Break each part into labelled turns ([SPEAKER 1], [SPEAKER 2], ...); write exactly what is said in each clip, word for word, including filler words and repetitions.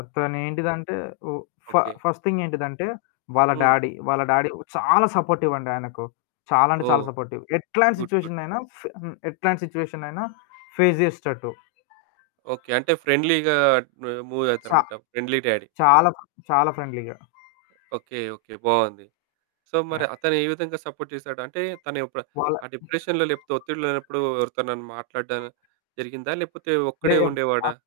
[SPEAKER 1] అతనేంటిదంటే ఓహ్! ఫ
[SPEAKER 2] okay.
[SPEAKER 1] First thing ఏంటిదంటే వాళ్ళ
[SPEAKER 2] హ్మ్.
[SPEAKER 1] డాడీ. వాళ్ళ డాడీ చాలా సపోర్టివండి ఆయనకు. చాలా అంటే చాలా
[SPEAKER 2] ఓహ్!
[SPEAKER 1] సపోర్టివ్. ఎట్లాంటి
[SPEAKER 2] గుడ్. గుడ్.
[SPEAKER 1] సిట్యుయేషన్‌నైనా ఫ్ హ్మ్. ఎట్లాంటి సిట్యుయేషన్‌నైనా ఫేస్ జేసేటట్టు.
[SPEAKER 2] ఓకే. అంటే ఫ్రెండ్లీగా ఆహ్,
[SPEAKER 1] సా
[SPEAKER 2] మూవవుతారనమాట. Friendly daddy.
[SPEAKER 1] చాలా చాలా ఫ్రెండ్‌లీగా.
[SPEAKER 2] ఓకే. ఓకే. బావుంది. సో మరి
[SPEAKER 1] యాహ్!
[SPEAKER 2] అతను ఏ విధంగా సపోర్ట్ జేశాడు? అంటే తనిప్పుడు
[SPEAKER 1] వాళ్ళ
[SPEAKER 2] ఆ డిప్రెషన్‌లో లేపోతే ఒత్తిడి లేనప్పుడు ఎవరితోనన్న మాట్లాడడం జరిగిందా? లేకపోతే
[SPEAKER 1] లే
[SPEAKER 2] ఒక్కడే ఉండేవాడా?
[SPEAKER 1] అప్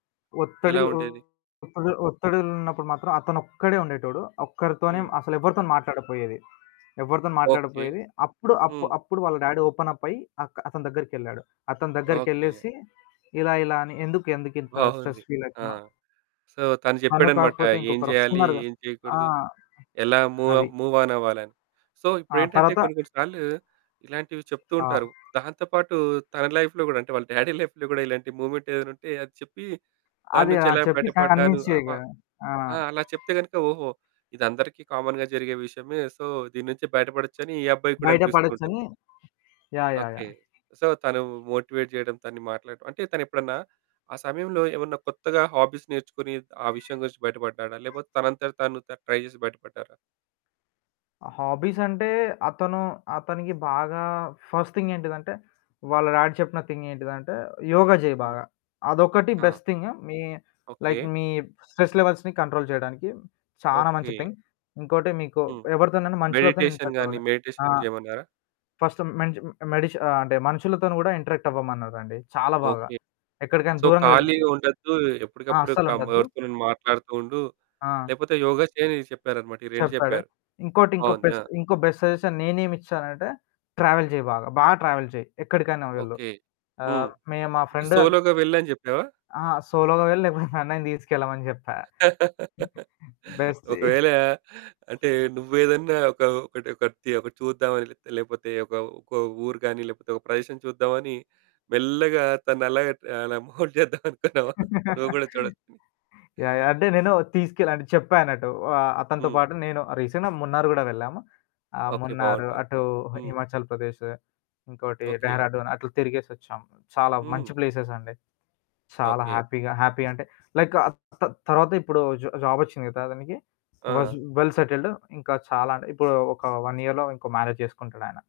[SPEAKER 2] ఎలా
[SPEAKER 1] ఒత్తిడిలో
[SPEAKER 2] ఉండేది?
[SPEAKER 1] ఒత్తిది ఒత్తిడిలున్నప్పుడు మాత్రం, అతనొక్కడే ఉండేటోడు. ఒక్కరితోనే
[SPEAKER 2] హ్మ్.
[SPEAKER 1] అసలెవరితోని మాట్లాడపోయేది. ఎవ్వరితోను
[SPEAKER 2] ఓకే.
[SPEAKER 1] మాట్లాడకపోయేది. అప్పుడు అప్పు
[SPEAKER 2] హ్మ్.
[SPEAKER 1] అప్పుడు వాళ్ళ డ్యాడీ ఓపెనప్ అయ్యి అక్ అతని దగ్గరికెళ్ళాడు. అతని
[SPEAKER 2] ఓకే.
[SPEAKER 1] దగ్గరికెళ్ళేసి, ఇలా ఇలా అని? ఎందుకు ఎందుకు ఇంత స్ట్రెస్
[SPEAKER 2] బావుంది. ఆ!
[SPEAKER 1] ఫీలయితన్నవు
[SPEAKER 2] సో తను
[SPEAKER 1] తను
[SPEAKER 2] జెప్పాడనమాట.
[SPEAKER 1] కాకపోతే
[SPEAKER 2] ఏం
[SPEAKER 1] ఇంకొకరు
[SPEAKER 2] జేయాలి?
[SPEAKER 1] వస్తున్నారుగా!
[SPEAKER 2] ఏం
[SPEAKER 1] ఆ!
[SPEAKER 2] జేయకూడదు? ఎలా మూవ
[SPEAKER 1] అది.
[SPEAKER 2] మూవాన్ అవ్వాలని? సో
[SPEAKER 1] ఆ!
[SPEAKER 2] ఇప్పుడేంటంటే,
[SPEAKER 1] తర్వాత
[SPEAKER 2] కొన్ని కొన్ని సార్లు ఇలాంటివి చెప్తూ
[SPEAKER 1] ఆ!
[SPEAKER 2] ఉంటారు. దాంతో పాటు తన లైఫ్‌లో గూడా అంటే, వాళ్ళ డ్యాడీ లైఫ్‌లో గూడా ఇలాంటి మూవ్మెంటేదైనా ఉంటే అది చెప్పి దాని
[SPEAKER 1] అది
[SPEAKER 2] నుంచి
[SPEAKER 1] ఆ!
[SPEAKER 2] ఎలా
[SPEAKER 1] చెప్పి
[SPEAKER 2] బయటపడ్డాను
[SPEAKER 1] కన్విన్స్
[SPEAKER 2] ఆప
[SPEAKER 1] చేయగా ఆ!
[SPEAKER 2] ఆ! అలా చెప్తే గనుక ఓహో! ఇదందరికీ కామన్‌గా జరిగే విషయమే. సో దీని నుంచి బయటపడొచ్చని ఈ అబ్బాయికి గూడా
[SPEAKER 1] బయట
[SPEAKER 2] అనిపిస్తూ ఉంటుంది.
[SPEAKER 1] పడొచ్చని. Yeah! Yeah!
[SPEAKER 2] Okay.
[SPEAKER 1] Yeah!
[SPEAKER 2] So తను మోటివేట్ జేయడం తను మాట్లాడ అంటే తనెప్పుడన్నా ఆ సమయంలో ఏమన్నా కొత్తగా హాబీస్ నేర్చుకొని ఆ విషయం గురించి బయటపడ్డాడా? లేపోతే తనంతట తాను తను ట్రై జేసి బయటపడ్డారా?
[SPEAKER 1] హాబీసంటే అతను అతనికి బాగా ఫస్ట్ థింగేంటిదంటే, వాళ్ళ డాడి చెప్పిన థింగేంటిదంటే యోగ జేయి
[SPEAKER 2] హ్మ్.
[SPEAKER 1] బాగా. అదొకటి
[SPEAKER 2] ఆ!
[SPEAKER 1] Best thing. మీ లైక్
[SPEAKER 2] ఓకే.
[SPEAKER 1] మీ స్ట్రెస్ లెవెల్స్‌ని కంట్రోల్ చేయడానికి, చానా మంచి
[SPEAKER 2] ఓకే.
[SPEAKER 1] థింగ్. ఇంకోటి మీకు
[SPEAKER 2] హ్మ్.
[SPEAKER 1] ఎవరితోనైనా మనుషులతోని
[SPEAKER 2] మెడిటేషన్ గాని,
[SPEAKER 1] ఇంటరాక్టవ్వాలి.
[SPEAKER 2] మెడిటేషన్ గూడా
[SPEAKER 1] ఆహ్,
[SPEAKER 2] చేయమన్నారా?
[SPEAKER 1] ఫస్ట్ మెంచ మెడిచి ఆహ్, అంటే మనుషులతోని కూడా ఇంటరాక్టవ్వమన్నారండి. చాలా బాగా.
[SPEAKER 2] ఓకే.
[SPEAKER 1] ఎక్కడికైనా
[SPEAKER 2] సో
[SPEAKER 1] దూరంగా వెళ్ళినా
[SPEAKER 2] ఖాళీగా ఉండొద్దు.
[SPEAKER 1] ఆ!
[SPEAKER 2] ఎప్పటికప్పుడు కమ్
[SPEAKER 1] అస్సలుండొద్దు.
[SPEAKER 2] ఎవర్తోనన్న మాట్లాడుతూ ఉండు.
[SPEAKER 1] ఆ!
[SPEAKER 2] లేపోతే యోగా చేయని చెప్పారనమాట. ఈ రెండు
[SPEAKER 1] చెప్పాడు.
[SPEAKER 2] జెప్పారు.
[SPEAKER 1] ఇంకోటి ఇంకో
[SPEAKER 2] బావుంది. ఆ!
[SPEAKER 1] బెస్ట్ ఇంకో బెస్ట్ సజెషన్ నేనేమిచ్చానంటే. ట్రావెల్ జెయ్యి బాగా. బా ట్రావెల్ చెయి. ఎక్కడికైనా వెళ్ళు.
[SPEAKER 2] ఓకే. హ్మ్.
[SPEAKER 1] ఆహ్, మే మా
[SPEAKER 2] ఇది
[SPEAKER 1] ఫ్రెండు
[SPEAKER 2] సోలోగా వెళ్ళని చెప్పావా?
[SPEAKER 1] అహా! సోలోగా వెళ్ళ లేకపోతే నన్నైనా తీసుకెళ్ళమని జెప్పా. బెస్టీ
[SPEAKER 2] ఒకవేళ అంటే నువ్వేదన్నా ఒక ఒకటి ఒకటిది ఒకటి చూద్దామని లే లేకపోతే ఒక ఒక ఊరు గాని లేకపోతే ఒక ప్రదేశం చూద్దామని మెల్లగా తనలాగా అలా మోల్ద్ జేద్దామనుకున్నావా? నువ్వు గూడా చూడొచ్చని.
[SPEAKER 1] యాహ్! యాహ్! అంటే నేను తీసుకెళ్ అంటే చెప్పా అన్నట్టు. వా అతనితో
[SPEAKER 2] హ్మ్.
[SPEAKER 1] పాటు. నేను ఆహ్, రీసెంట్‌గా మున్నారు గూడా వెళ్ళాము. ఆహ్,
[SPEAKER 2] ఓకే.
[SPEAKER 1] మున్నారు
[SPEAKER 2] బావుంటుంది.
[SPEAKER 1] అటు హ
[SPEAKER 2] హ్మ్.
[SPEAKER 1] హిమాచల్ ప్రదేశు. ఇంకోటి
[SPEAKER 2] ఓకే.
[SPEAKER 1] డెహ్రాడూన్ అట్లా తిరిగేసొచ్చాం. చాలా మంచి
[SPEAKER 2] హ్మ్.
[SPEAKER 1] ప్లేసెసండి. చాలా
[SPEAKER 2] ఓకే.
[SPEAKER 1] హ్యాపీగా హ్యాపీ అంటే లైకు త తరువాత ఇపుడు జా జాబొచ్చింది కదా! ఆతనికి. వాజు
[SPEAKER 2] ఆ!
[SPEAKER 1] వెల్ సెటైల్డు ఇంకా చాలా అంటే ఇపుడు ఒక వన్ ఇయర్‌లో ఇంకో మ్యారేజ్ జేసుకుంటడాయన.